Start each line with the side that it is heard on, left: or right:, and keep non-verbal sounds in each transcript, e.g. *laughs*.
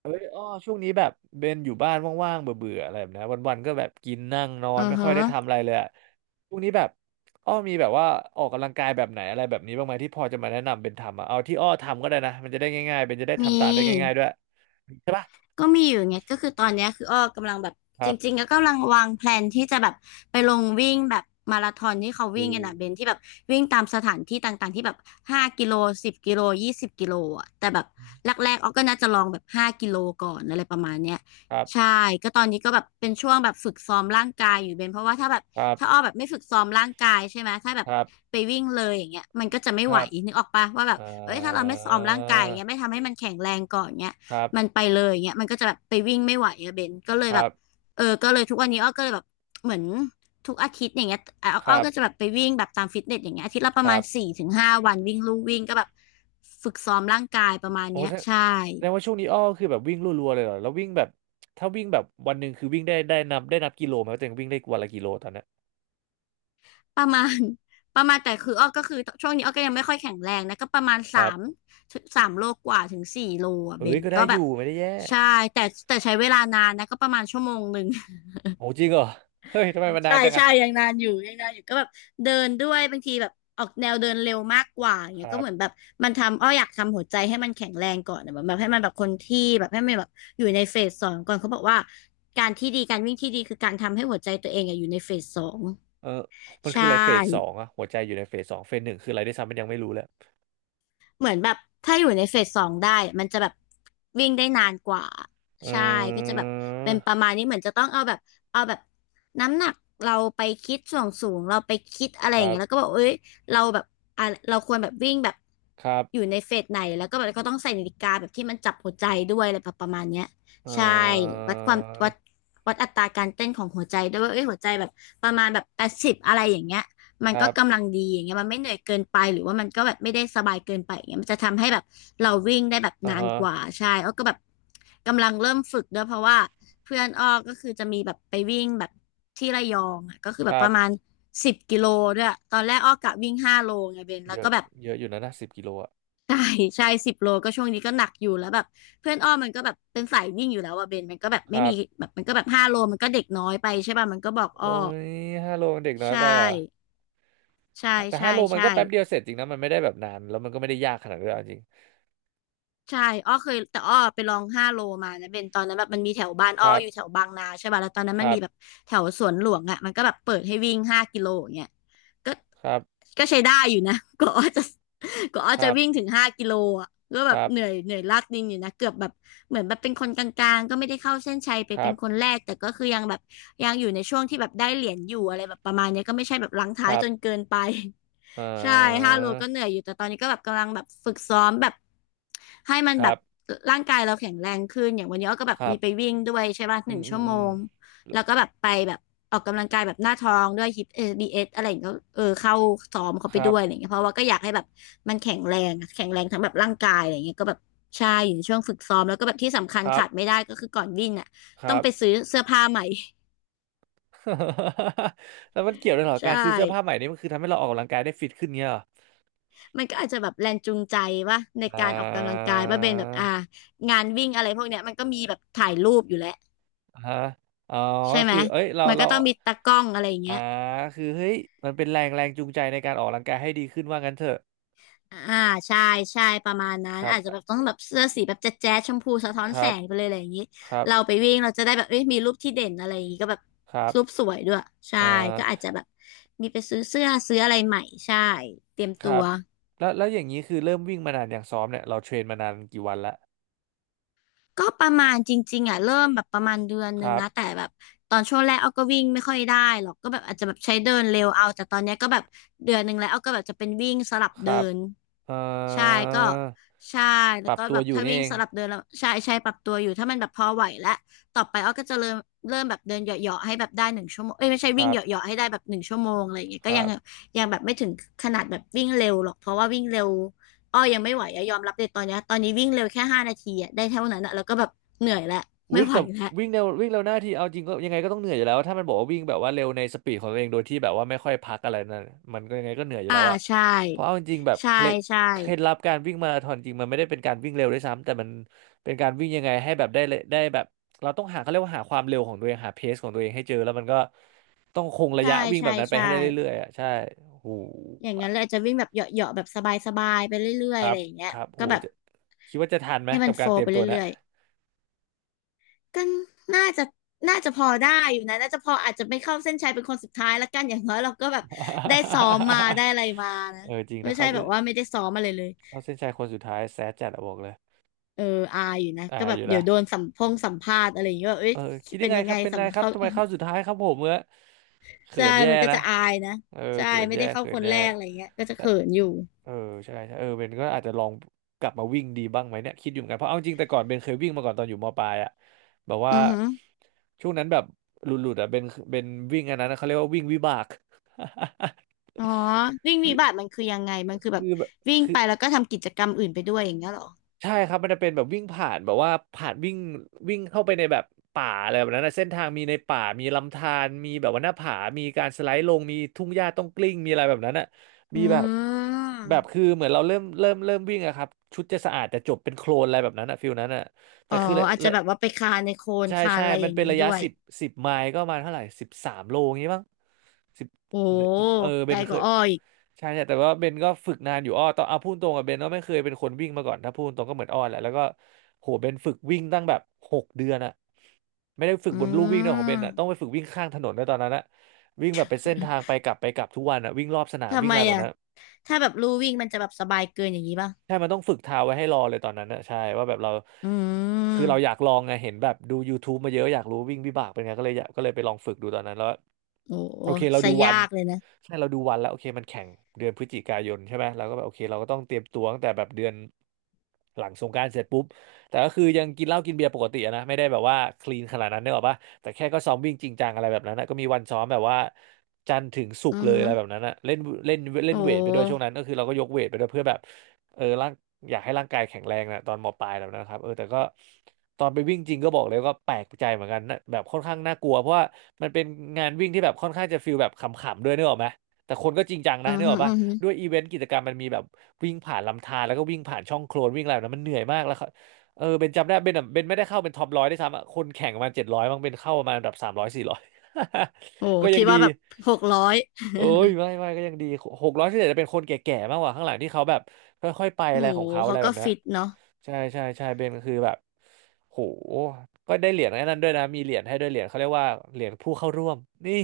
right: เอ้ยอ้อช่วงนี้แบบเบนอยู่บ้านว่างๆเบื่อๆอะไรแบบนี้วันๆก็แบบกินนั่งนอ
left: อื
right: น
left: อ
right: ไม่ค่
left: ฮะ
right: อยได้ทำอะไรเลยอะช่วงนี้แบบอ้อมีแบบว่าออกกำลังกายแบบไหนอะไรแบบนี้บ้างไหมที่พอจะมาแนะนำเบนทำอะเอาที่อ้อทำก็ได้นะมันจะได้ง่ายๆเบนจะได้
left: ม
right: ทำตามได้ง่าย
left: ี
right: ๆด้วยใช่ปะ
left: ก็มีอยู่ไงก็คือตอนเนี้ยคืออ้อกำลังแบบ
right: ค
left: จ
right: รั
left: ริ
right: บ
left: งๆก็กำลังวางแพลนที่จะแบบไปลงวิ่งแบบมาราธอนที่เขา
right: อื
left: วิ่งกันนะเบน
right: ม
left: ที่แบบวิ่งตามสถานที่ต่างๆที่แบบห้ากิโลสิบกิโล20กิโลอ่ะแต่แบบแรกๆอ้อก็น่าจะลองแบบห้ากิโลก่อนอะไรประมาณเนี้ย
right: ครับ
left: ใช่ก็ตอนนี้ก็แบบเป็นช่วงแบบฝึกซ้อมร่างกายอยู่เบนเพราะว่าถ้าแบบ
right: ครั
left: ถ้าอ้อ
right: บ
left: แบบไม่ฝึกซ้อมร่างกายใช่ไหมถ้าแบ
right: ค
left: บ
right: รับ
left: ไปวิ่งเลยอย่างเงี้ยมันก็จะไม่
right: ค
left: ไห
right: รั
left: ว
right: บ
left: นึกออกปะว่าแบบ
right: อ่า
left: เอ้ยถ้าเราไม่ซ้อมร่างกายอย่างเงี้ยไม่ทำให้มันแข็งแรงก่อนเงี้ย
right: ครับ
left: มันไปเลยเงี้ยมันก็จะแบบไปวิ่งไม่ไหวอะเบนก็เล
right: ค
left: ยแบ
right: รั
left: บ
right: บ
left: เออก็เลยทุกวันนี้อ้อก็เลยแบบเหมือนทุกอาทิตย์อย่างเงี้ยอ้อ
right: ค
left: อ้
right: รั
left: อก็จะแบ
right: บ
left: บไปวิ่งแบบตามฟิตเนสอย่างเงี้ยอาทิตย์ละป
right: ค
left: ระมา
right: รั
left: ณ
right: บ
left: 4ถึง5วันวิ่งลู่วิ่งก็แบบฝึกซ้อมร่างกายประมาณ
right: โอ้
left: เนี้ย
right: แสด
left: ใช่
right: แสดงว่าช่วงนี้อ้อคือแบบวิ่งรัวๆเลยเหรอแล้ววิ่งแบบถ้าวิ่งแบบวันหนึ่งคือวิ่งได้นับกิโลไหมว่าตัวเองวิ่งได้วันละกิโลตอนเนี้ย
left: ประมาณ *laughs* ประมาณแต่คืออ้อก็คือช่วงนี้อ้อก็ยังไม่ค่อยแข็งแรงนะก็ประมาณ
right: ครั
left: สาม
right: บ
left: สามโลกว่าถึง4โลอ่ะเบ
right: เอ้ย
left: น
right: ก็ได้
left: ก็
right: อ
left: แบบ
right: ยู่ไม่ได้แย่
left: ใช่แต่แต่ใช้เวลานานนะก็ประมาณ1ชั่วโมง
right: โอ้จริงเหรอ *laughs* เฮ้ยทำไมมันนา
left: ใช่
right: นจัง
left: ใช่
right: อะ
left: ยังนานอยู่ยังนานอยู่ก็แบบเดินด้วยบางทีแบบออกแนวเดินเร็วมากกว่าอย่าง
right: ค
left: เงี้ย
right: รั
left: ก็
right: บ
left: เหมือนแบบมันทำอ้ออยากทำหัวใจให้มันแข็งแรงก่อนอะแบบแบบให้มันแบบคนที่แบบให้มันแบบอยู่ในเฟสสองก่อนเขาบอกว่าการวิ่งที่ดีคือการทำให้หัวใจตัวเองอะอยู่ในเฟสสอง
right: เออมัน
left: ใช่
right: คืออะไรเฟสสองอะหัวใจอยู่ในเฟสสองเฟสหนึ่งคืออะไรได้วยซ้ำมันยังไม่รู้เลย
left: เหมือนแบบถ้าอยู่ในเฟสสองได้มันจะแบบวิ่งได้นานกว่า
right: อ
left: ใช่ก็
right: ื
left: จะแบบเป็นประ
right: ม
left: มาณนี้เหมือนจะต้องเอาแบบเอาแบบน้ำหนักเราไปคิดส่วนสูงเราไปคิดอะไร
right: ค
left: อย่า
right: รั
left: งเงี้ยแล้ว
right: บ
left: ก็บอกเอ้ยเราแบบอ่ะเราควรแบบวิ่งแบบ
right: ครับ
left: อยู่ในเฟสไหนแล้วก็แบบก็ต้องใส่นาฬิกาแบบที่มันจับหัวใจด้วยอะไรแบบประมาณเนี้ย
right: เอ่
left: ใช่
right: อ
left: วัดความวัดวัดอัตราการเต้นของหัวใจด้วยว่าเอ้ยหัวใจแบบประมาณแบบ80อะไรอย่างเงี้ย มั
right: ค
left: น
right: รั
left: ก็
right: บ
left: กำลังดีอย่างเงี้ยมันไม่เหนื่อยเกินไปหรือว่ามันก็แบบไม่ได้สบายเกินไปอย่างเงี้ยมันจะทำให้แบบเราวิ่งได้แบบ
right: อ่า
left: นาน
right: ฮะ
left: กว่าใช่อ้อก็แบบกำลังเริ่มฝึกด้วยเพราะว่าเพื่อนอ้อก็คือจะมีแบบไปวิ่งแบบที่ระยองอ่ะก็คือ
right: ค
left: แบบ
right: รั
left: ป
right: บ
left: ระมาณสิบกิโลด้วยตอนแรกอ้อกะวิ่งห้าโลไงเบน
right: เย
left: แล้ว
right: อะ
left: ก็แบบ *laughs*
right: เยอะอยู่นะ10 กิโลอะ
left: ใช่ใช่10โลก็ช่วงนี้ก็หนักอยู่แล้วแบบเพื่อนอ้อมันก็แบบเป็นสายวิ่งอยู่แล้วอะเบนมันก็แบบ
right: ค
left: ไม่
right: รั
left: มี
right: บ
left: แบบมันก็แบบห้าโลมันก็เด็กน้อยไปใช่ป่ะมันก็บอกอ้อ
right: โอ้ยห้าโลเด็กน้อย
left: ใช่
right: ไปเหรอ
left: ใช่
right: แต่
left: ใช่
right: ห้าโลมัน
left: ใช่
right: ก็แป๊บเดียวเสร็จจริงนะมันไม่ได้แบบนานแล้วมันก็ไม่ได้ยากขนาดนั้นด้วยเอาจริง
left: ใช่อ้อเคยแต่อ้อไปลองห้าโลมานะเป็นตอนนั้นแบบมันมีแถวบ้าน
right: ค
left: อ้อ
right: รับ
left: อยู่แถวบางนาใช่ป่ะแล้วตอนนั้น
right: ค
left: มัน
right: รั
left: มี
right: บ
left: แบบแถวสวนหลวงอ่ะมันก็แบบเปิดให้วิ่งห้ากิโลอย่างเงี้ยก็
right: ครับ
left: ก็ใช้ได้อยู่นะ *laughs* ก็อ้อจะก็อ้อ
right: ค
left: จะ
right: รับ
left: วิ่งถึงห้ากิโลอ่ะก็
right: ค
left: แบบ
right: รับ
left: เหนื่อยเหนื่อยลากดินอยู่นะเกือบแบบเหมือนแบบเป็นคนกลางๆก็ไม่ได้เข้าเส้นชัยไป
right: ครั
left: เป็น
right: บ
left: คนแรกแต่ก็คือยังแบบยังอยู่ในช่วงที่แบบได้เหรียญอยู่อะไรแบบประมาณเนี้ยก็ไม่ใช่แบบหลัง
right: ค
left: ท้าย
right: รับ
left: จนเกินไป
right: เอ่
left: ใช่
right: อ
left: 5โลก็เหนื่อยอยู่แต่ตอนนี้ก็แบบกำลังแบบฝึกซ้อมแบบให้มัน
right: ค
left: แบ
right: รั
left: บ
right: บ
left: ร่างกายเราแข็งแรงขึ้น อย่างวันนี้อ้อก็แบบ
right: ครั
left: มี
right: บ
left: ไปวิ่งด้วยใช่ป่ะ
right: อื
left: หนึ่
right: ม
left: ง
right: อื
left: ชั่
right: ม
left: ว
right: อื
left: โม
right: ม
left: ง แล้วก็แบบไปแบบออกกำลังกายแบบหน้าท้องด้วยฮิปเอบีเอสอะไรอย่างเงี้ยก็เออเข้าซ้อมเขา
right: ค
left: ไป
right: รั
left: ด้
right: บ
left: วยอะไรอย่างเงี้ยเพราะว่าก็อยากให้แบบมันแข็งแรงอะแข็งแรงทั้งแบบร่างกายอะไรอย่างเงี้ยก็แบบใช่อยู่ในช่วงฝึกซ้อมแล้วก็แบบที่สำคั
right: ค
left: ญ
right: รั
left: ขาดไม่
right: บ
left: ได้ก็คือก่อนวิ่งอ่ะ
right: ครั
left: ต้อง
right: บ
left: ไปซื้อเสื้อผ้าใหม่
right: *laughs* แล้วมันเกี่ยวด้วยเหร
left: *laughs*
right: อ
left: ใช
right: การซื้อเสื้อผ้าใหม่
left: ่
right: นี่มันคือทำให้เราออกกำลังกายได้ฟิตขึ้นเงี้ยเหรอ
left: มันก็อาจจะแบบแรงจูงใจว่าใน
right: อ่า
left: การออกกำลังกายว่าเป็นแบบงานวิ่งอะไรพวกเนี้ยมันก็มีแบบถ่ายรูปอยู่แล้ว
right: ฮะอ๋อ
left: ใช่
right: ก็
left: ไหม
right: คือเอ้ยเรา
left: มันก็
right: เรา
left: ต้องมีตากล้องอะไรอย่าง
right: อ่า
left: เงี้ย
right: คือเฮ้ยมันเป็นแรงแรงจูงใจในการออกกำลังกายให้ดีขึ้นว่างั้นเถอะ
left: อ่าใช่ใช่ประมาณนั้
right: ค
left: น
right: รับ
left: อาจจะแบบต้องแบบเสื้อสีแบบแจ๊ดแจ๊ดชมพูสะท้อน
right: ค
left: แส
right: รับ
left: งไปเลยอะไรอย่างนี้
right: ครับ
left: เราไปวิ่งเราจะได้แบบเอ้ยมีรูปที่เด่นอะไรอย่างนี้ก็แบบ
right: ครับ
left: รูปสวยด้วยใช่
right: อ่
left: ก็อาจ
right: า
left: จะแบบมีไปซื้อเสื้อซื้ออะไรใหม่ใช่เตรียม
right: ค
left: ตั
right: รั
left: ว
right: บแล้ว อย่างนี้ คือ เริ่ม วิ่ง มานาน อย่างซ้อม เนี่ย เราเทรนมานาน กี่ วันละ
left: ก็ประมาณจริงๆอ่ะเริ่มแบบประมาณเดือนห
right: ค
left: นึ่ง
right: รับ
left: นะแต่แบบตอนช่วงแรกเอาก็วิ่งไม่ค่อยได้หรอกก็แบบอาจจะแบบใช้เดินเร็วเอาแต่ตอนเนี้ยก็แบบเดือนหนึ่งแล้วเอาก็แบบจะเป็นวิ่งสลับ
right: ค
left: เดิ
right: รับ
left: น
right: เอ่อ
left: ใช่ก็ใช่แล้
right: ป
left: ว
right: รับ
left: ก็
right: ตั
left: แบ
right: ว
left: บ
right: อยู่
left: ถ้า
right: นี่
left: วิ่
right: เอ
left: ง
right: ง
left: สลับเดินแล้วใช่ใช่ปรับตัวอยู่ถ้ามันแบบพอไหวแล้วต่อไปอ้อก็จะเริ่มแบบเดินเหยาะๆให้แบบได้หนึ่งชั่วโมงเอ้ยไม่ใช่
right: ค
left: วิ่ง
right: รั
left: เห
right: บ
left: ยาะๆให้ได้แบบหนึ่งชั่วโมงอะไรอย่างเงี้ย
right: ค
left: ก็ยั
right: รั
left: ง
right: บ
left: ยังแบบไม่ถึงขนาดแบบวิ่งเร็วหรอกเพราะว่าวิ่งเร็วอ้อยังไม่ไหวอะยอมรับเลยตอนนี้วิ่งเร็วแค่ห้านาทีอะได้เท่านั้นอะแล้วก็แบบเหนื่อยแล้วไม่
right: วิ่ง
left: ไหว
right: แต่
left: แล้ว
right: วิ่งเร็วหน้าที่เอาจริงก็ยังไงก็ต้องเหนื่อยอยู่แล้วถ้ามันบอกว่าวิ่งแบบว่าเร็วในสปีดของตัวเองโดยที่แบบว่าไม่ค่อยพักอะไรนั่นมันก็ยังไงก็เหนื่อยอยู่
left: อ่า
right: แล้วอะ
left: ใช่
right: เพราะเอาจริงๆแบบ
left: ใช่ใช่
right: เคล็ดลับการวิ่งมาราธอนจริงมันไม่ได้เป็นการวิ่งเร็วด้วยซ้ำแต่มันเป็นการวิ่งยังไงให้แบบได้เลยได้แบบเราต้องหาเขาเรียกว่าหาความเร็วของตัวเองหาเพสของตัวเองให้เจอแล้วมันก็ต้องคงระ
left: ใช่
right: ยะวิ่งแบ
left: ใช่
right: บนั้นไป
left: ใช่
right: ให้ได้เรื่อยๆอะใช่โห
left: อย่าง
right: อะ
left: นั้นเลยอาจจะวิ่งแบบเหยาะๆแบบสบายๆไปเรื่
right: ค
left: อยๆ
right: รั
left: อะ
right: บ
left: ไรอย่างเงี้
right: ค
left: ย
right: รับโห
left: ก็แบบ
right: จะคิดว่าจะทันไหม
left: ให้มั
right: กั
left: น
right: บ
left: โฟ
right: กา
left: ล
right: รเตรี
left: ว์
right: ย
left: ไป
right: มตัวนะ
left: เรื่อยๆก็น่าจะน่าจะพอได้อยู่นะน่าจะพออาจจะไม่เข้าเส้นชัยเป็นคนสุดท้ายละกันอย่างน้อยเราก็แบบได้ซ้อมมาได้อะ
right: *laughs*
left: ไรมานะ
right: เออจริง
left: ไม่
right: ถ้า
left: ใช่
right: เขา
left: แบบว่าไม่ได้ซ้อมอะไรเลย
right: เข้าเส้นชัยคนสุดท้ายแซดจัดอะบอกเลย
left: เอออายอยู่นะ
right: อ่า
left: ก็แบ
right: อ
left: บ
right: ยู่
left: เดี๋
right: ละ
left: ยวโดนสัมภาษณ์อะไรอย่างเงี้ยว่าเอ้ย
right: เออคิดยั
left: เป็น
right: งไง
left: ยัง
right: ค
left: ไง
right: รับเป็น
left: สั
right: ไร
left: ม
right: ครับ
left: เขา
right: ทำไมเข้าสุดท้ายครับผมเมื่อ
left: *laughs*
right: เขิ
left: ใช่
right: นแย่
left: มันก็
right: นะ
left: จะอายนะ
right: เออ
left: ใช่
right: เขิน
left: ไม่
right: แย่
left: ได้เข้า
right: เขิ
left: ค
right: น
left: น
right: แย่
left: แรกอะไรอย่างเงี้ยก็จะ
right: และ
left: เขินอยู่
right: เออใช่ใช่เออเบนก็อาจจะลองกลับมาวิ่งดีบ้างไหมเนี่ยคิดอยู่เหมือนกันเพราะเอาจริงแต่ก่อนเบนเคยวิ่งมาก่อนตอนอยู่มปลายอะแบบ
left: อื
right: ว่า
left: อฮึ
right: ช่วงนั้นแบบหลุดๆอะเบนวิ่งอันนั้นนะเขาเรียกว่าวิ่งวิบาก
left: อ๋อวิ่งวิบัติมันคือยังไงมัน
right: *laughs*
left: คือแบ
right: คื
left: บ
right: อแบบ
left: วิ่ง
right: คือ
left: ไปแล้วก็ทำกิจกรรมอื่นไปด้วยอย่างเงี้ยเหรอ
right: ใช่ครับมันจะเป็นแบบวิ่งผ่านแบบว่าผ่านวิ่งวิ่งเข้าไปในแบบป่าอะไรแบบนั้นนะเส้นทางมีในป่ามีลำธารมีแบบว่าหน้าผามีการสไลด์ลงมีทุ่งหญ้าต้องกลิ้งมีอะไรแบบนั้นอ่ะ
left: อื
right: มีแบบ แบบ
left: ม
right: คือเหมือนเราเริ่มวิ่งอะครับชุดจะสะอาดแต่จบเป็นโคลนอะไรแบบนั้นอะฟิลนั้นอะแต่
left: อ๋อ
right: คือระ
left: อาจจะ
right: ระ
left: แบบว่าไปคานในโคลน
right: ใช่
left: คาน
right: ใช่
left: อะไรอ
right: มัน
left: ย่าง
right: เป็น
left: นี้
right: ระยะ
left: ด้วย
right: 10 ไมล์ก็ประมาณเท่าไหร่13 โลงี้มั้งสิบ
left: โอ้
right: เออ
left: ไก
right: เบ
left: ล
right: น
left: ก
right: เค
left: ว่า
right: ย
left: อ้ออีก
right: ใช่ใช่แต่ว่าเบนก็ฝึกนานอยู่อ้อตอนเอาพูดตรงกับเบนก็ไม่เคยเป็นคนวิ่งมาก่อนถ้าพูดตรงก็เหมือนอ้อแหละแล้วก็โหเบนฝึกวิ่งตั้งแบบ6 เดือนอะไม่ได้ฝึก
left: อื
right: บนลู่วิ่งนะของเบนอะต้องไป
left: ม
right: ฝึกวิ่งข้างถนนด้วยตอนนั้นอะวิ่งแบบเป็นเส้นทางไป
left: *laughs*
right: กลับไปกลับทุกวันอะวิ่งรอบสนาม
left: ทำ
right: วิ่ง
left: ไม
right: อะไรแบบ
left: อ่ะ
right: นั้น
left: ถ้าแบบลู่วิ่งมันจะแบบสบายเกินอย่างนี้ป่ะ
right: ใช่มันต้องฝึกเท้าไว้ให้รอเลยตอนนั้นนะใช่ว่าแบบเรา
left: อื
right: คือเราอยาก
left: ม
right: ลองไงเห็นแบบดู YouTube มาเยอะอยากรู้วิ่งวิบากเป็นไงก็เลยอยากก็เลยไปลองฝึกดูตอนนั้นแล้ว
left: โอ้
right: โอเคเรา
left: ซะ
right: ดูวั
left: ยา
right: น
left: กเลยนะ
right: ใช่เราดูวันแล้วโอเคมันแข่งเดือนพฤศจิกายนใช่ไหมเราก็แบบโอเคเราก็ต้องเตรียมตัวตั้งแต่แบบเดือนหลังสงกรานต์เสร็จปุ๊บแต่ก็คือยังกินเหล้ากินเบียร์ปกติอะนะไม่ได้แบบว่าคลีนขนาดนั้นเนกออปะแต่แค่ก็ซ้อมวิ่งจริงจังอะไรแบบนั้นนะก็มีวันซ้อมแบบว่าจันทร์ถึงศุ
left: อื
right: กร์
left: อ
right: เลย
left: ฮึ
right: อะไรแบบนั้นอะเล่นเล่นเล่
left: โอ
right: นเวทไปด้วยช่วง
left: ้
right: นั้นก็คือเราก็ยกเวทไปด้วยเพื่อแบบ เออร่างอยากให้ร่างกายแข็งแรงนะตอนมปลายแล้วนะครับเออแต่ก็ตอนไปวิ่งจริงก็บอกเลยว่าแปลกใจเหมือนกันนะแบบค่อนข้างน่ากลัวเพราะว่ามันเป็นงานวิ่งที่แบบค่อนข้างจะฟิลแบบขำๆด้วยนึกออกไหมแต่คนก็จริงจังนะ
left: อือ
right: นึกอ
left: ฮึ
right: อก
left: อื
right: ปะ
left: อฮึ
right: ด้วยอีเวนต์กิจกรรมมันมีแบบวิ่งผ่านลำธารแล้วก็วิ่งผ่านช่องโคลนวิ่งอะไรแบบนั้นมันเหนื่อยมากแล้วเขาเออเบนจำได้เบนอะเบนไม่ได้เข้าเป็นท็อปร้อยได้วยซ้ำอะคนแข่งประมาณเจ็ดร้อยบางเบนเข้าประมาณแบบสามร้อยสี่ร้อย
left: โอ้
right: *laughs* ก็ยั
left: คิ
right: ง
left: ด
right: ดี
left: ว่าแบบหกร้อย
right: เอ้ยไม่ก็ยังดีหกร้อยที่เหลือจะเป็นคนแก่ๆมากกว่าข้างหลังที่เขาแบบค่อยๆไป
left: *laughs*
right: อะไร
left: โอ้
right: ของเขาอะ
left: เขา
right: ไรแบ
left: ก็
right: บนี้น
left: ฟิตเนาะ
right: ใช่ใช่ใช่เบนกคือแบบโหก็ได้เหรียญไอ้นั้นด้วยนะมีเหรียญให้ด้วยเหรียญเขาเรียกว่าเหรียญผู้เข้าร่วมนี่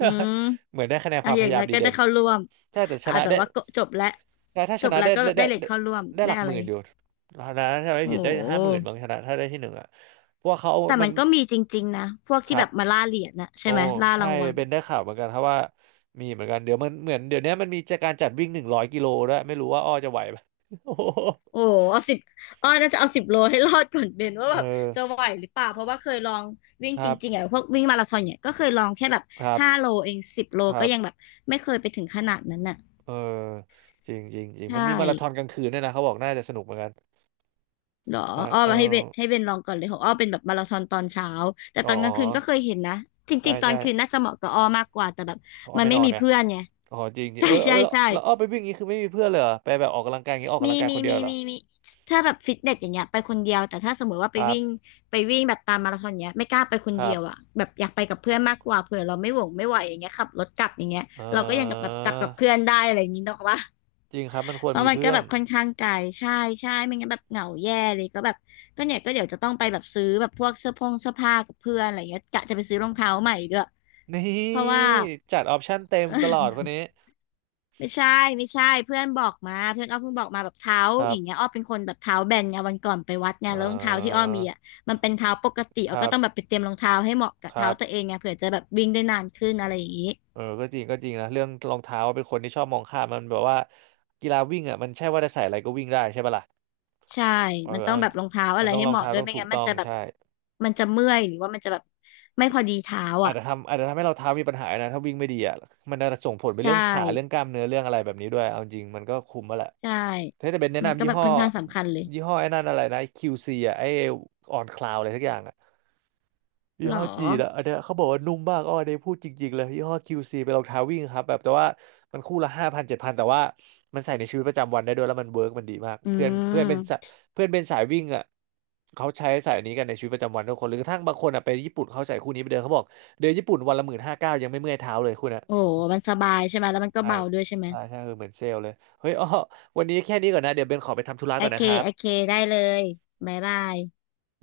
left: อืม
right: เหมือนได้คะแนนค
left: อ่ะ
right: วาม
left: อ
right: พ
left: ย่าง
right: ยายา
left: น้อ
right: ม
left: ย
right: ดี
left: ก็
right: เด่
left: ได้
right: น
left: เข้าร่วม
right: ใช่แต่ช
left: อ่ะ
right: นะ
left: แบบ
right: ได้
left: ว่าก็จบแล้ว
right: แต่ถ้า
left: จ
right: ช
left: บ
right: นะ
left: แล้ว
right: ได้
left: ก็
right: ได้
left: ได้
right: ได้
left: เหรียญ
right: ได้
left: เข้าร่วม
right: ได้ห
left: ได้
right: ลัก
left: อะ
right: ห
left: ไร
right: มื่นอยู่นะถ้าไม่
left: โอ้
right: ผิดได้
left: โ
right: ห้าหมื่นบาง
left: ห
right: ชนะถ้าได้ที่หนึ่งอ่ะเพราะว่าเขาเอา
left: แต่
right: มั
left: มั
right: น
left: นก็มีจริงๆนะ พวก
right: ค
left: ที่
right: รั
left: แบ
right: บ
left: บมาล่าเหรียญนะ
right: โอ้
left: ใช่ไหมล่า
right: ใช่
left: รางวัล
right: เป็นได้ข่าวเหมือนกันครับว่ามีเหมือนกันเดี๋ยวมันเหมือนเดี๋ยวเนี้ยมันมีจะการจัดวิ่งหนึ่งร้อยกิโลด้วยไม่รู้ว่าอ้อจะไหวไหม *laughs* โอ้โห
left: โอ้โหเอาสิบอ้อน่าจะเอาสิบโลให้รอดก่อนเบนว่า
right: เอ
left: แบบ
right: อ
left: จะไหวหรือเปล่า เพราะว่าเคยลองวิ่ง
right: ค
left: จ
right: รับ
left: ริงๆอ่ะพวกวิ่งมาราธอนเนี่ยก็เคยลองแค่แบบ
right: ครั
left: ห้า
right: บ
left: โลเองสิบโล
right: ครั
left: ก็ยัง
right: บ
left: แบบไม่เคยไปถึงขนาดนั้นน่ะ
right: เออจริงจริงจริงมั
left: ใช่
right: นมีมาราธอนกลางคืนด้วยนะเขาบอกน่าจะสนุกเหมือนกัน
left: เหรอ
right: ใช่
left: อ้อ
right: เออ
left: มาให้เบนลองก่อนเลยของอ้อเป็นแบบมาราธอนตอนเช้าแต่
right: อ๋อ
left: ตอนก
right: อ๋
left: ลางคืนก็เค
right: อ
left: ยเห็นนะจ
right: ใช่
left: ริงๆตอน
right: ใช่
left: คืนน่าจะเหมาะกับอ้อมากกว่าแต่แบบ
right: อ้อ
left: มัน
right: ไม่
left: ไม่
right: นอน
left: มี
right: เนี่ย
left: เพื่อนไง
right: อ๋อจริงจ
left: *laughs*
right: ริง
left: ใช่
right: เออเอ
left: ใช่
right: อแล้ว
left: ใช่
right: แล้วอ้อไปวิ่งอย่างนี้คือไม่มีเพื่อนเลยเหรอไปแบบออกกำลังกายอย่างนี้ออกกำ
left: มี
right: ลังกาย
left: มี
right: คนเดีย
left: มี
right: วเหรอ
left: มีมีถ้าแบบฟิตเนสอย่างเงี้ยไปคนเดียวแต่ถ้าสมมติว่า
right: ค
left: ไป
right: รั
left: วิ่ง
right: บ
left: แบบตามมาราธอนเงี้ยไม่กล้าไปคน
right: ครั
left: เดี
right: บ
left: ยวอ่ะแบบอยากไปกับเพื่อนมากกว่าเผื่อเราไม่หวงไม่ไหวอย่างเงี้ยขับรถกลับอย่างเงี้ย
right: เอ
left: เราก็ยังกับแบบ
right: อ
left: กลับกับเพื่อนได้อะไรอย่างงี้เนาะว่า
right: จริงครับมันคว
left: เพ
right: ร
left: ราะ
right: มี
left: มันก็
right: เพื่อ
left: แบ
right: น
left: บค่อนข้างไกลใช่ใช่ไม่งั้นแบบเหงาแย่เลยก็แบบก็เนี่ยก็เดี๋ยวจะต้องไปแบบซื้อแบบพวกเสื้อผงเสื้อผ้ากับเพื่อนอะไรเงี้ยกะจะไปซื้อรองเท้าใหม่ด้วย
right: นี่
left: เพราะว่า
right: จัดออปชั่นเต็มตลอด
left: *laughs*
right: คนนี้
left: ไม่ใช่ไม่ใช่เพื่อนอ้อเพิ่งบอกมาแบบเท้า
right: ครั
left: อ
right: บ
left: ย่างเงี้ยอ้อเป็นคนแบบเท้าแบนไงวันก่อนไปวัดไง
right: อ่
left: แล้วรองเท้าที่อ้อ
right: า
left: มีอ่ะมันเป็นเท้าปกติ
right: ค
left: อ้อ
right: รั
left: ก็
right: บ
left: ต้องแบบไปเตรียมรองเท้าให้เหมาะกับ
right: ค
left: เท้า
right: รับ
left: ตัวเองไงเผื่อจะแบบวิ่งได้นานขึ้นอะไรอย่างงี้
right: เออก็จริงก็จริงนะเรื่องรองเท้าเป็นคนที่ชอบมองข้ามมันแบบว่ากีฬาวิ่งอ่ะมันใช่ว่าจะใส่อะไรก็วิ่งได้ใช่ปะล่ะ
left: ใช่
right: เออ
left: มันต้อ
right: เอา
left: งแบบรองเท้าอะ
right: มัน
left: ไร
right: ต้อง
left: ให้
right: รอ
left: เห
right: ง
left: มาะ
right: เท้า
left: ด้วย
right: ต้อง
left: ไม่
right: ถูก
left: งั้น
right: ต้
left: มัน
right: อง
left: จะแบบ
right: ใช่
left: มันจะเมื่อยหรือว่ามันจะแบบไม่พอดีเท้า
right: อาจ
left: อ่ะ
right: จะทำอาจจะทำให้เราเท้ามีปัญหานะถ้าวิ่งไม่ดีอ่ะมันจะส่งผลไป
left: ใช่
right: เรื่องขาเรื่องกล้ามเนื้อเรื่องอะไรแบบนี้ด้วยเอาจริงมันก็คุมมาแหละ
left: ใช่
right: ถ้าจะเป็นแนะ
left: มัน
right: นำ
left: ก็
right: ยี่
left: แบบ
right: ห้อ
left: ค่อนข้างสำคัญเลย
right: ยี่ห้อไอ้นั่นอะไรนะ QC อ่ะไอ้ออนคลาวอะไรสักอย่างอ่ะ ยี่
left: หรอ
right: ห้อจีนอะอันเนี้ยเขาบอกว่านุ่มมากอ้อได้พูดจริงๆเลยยี่ห้อคิวซีเป็นรองเท้าวิ่งครับแบบแต่ว่ามันคู่ละห้าพันเจ็ดพันแต่ว่ามันใส่ในชีวิตประจำวันได้ด้วยแล้วมันเวิร์กมันดีมาก
left: อื
right: เพื่อนเพื่อนเป็นสะ
left: ม
right: เพื่อนเป็นสายวิ่งอะเขาใช้สายนี้กันในชีวิตประจำวันทุกคนหรือกระทั่งบางคนอะไปญี่ปุ่นเขาใส่คู่นี้ไปเดินเขาบอกเดินญี่ปุ่นวันละหมื่นห้าเก้ายังไม่เมื่อยเท้าเลยคุณอะ
left: โอ้โห
right: โอ้
left: มันสบายใช่ไหมแล้วมันก็
right: ใช่
left: เบาด้วยใช่ไหม
right: ใช่ใช่คือเหมือนเซลล์เลยเฮ้ยอ้อวันนี้แค่นี้ก่อนนะเดี๋ยวเบนขอไปทำธุระ
left: โอ
right: ก่อน
left: เค
right: นะครั
left: โอเค
right: บ
left: ได้เลยบ๊ายบาย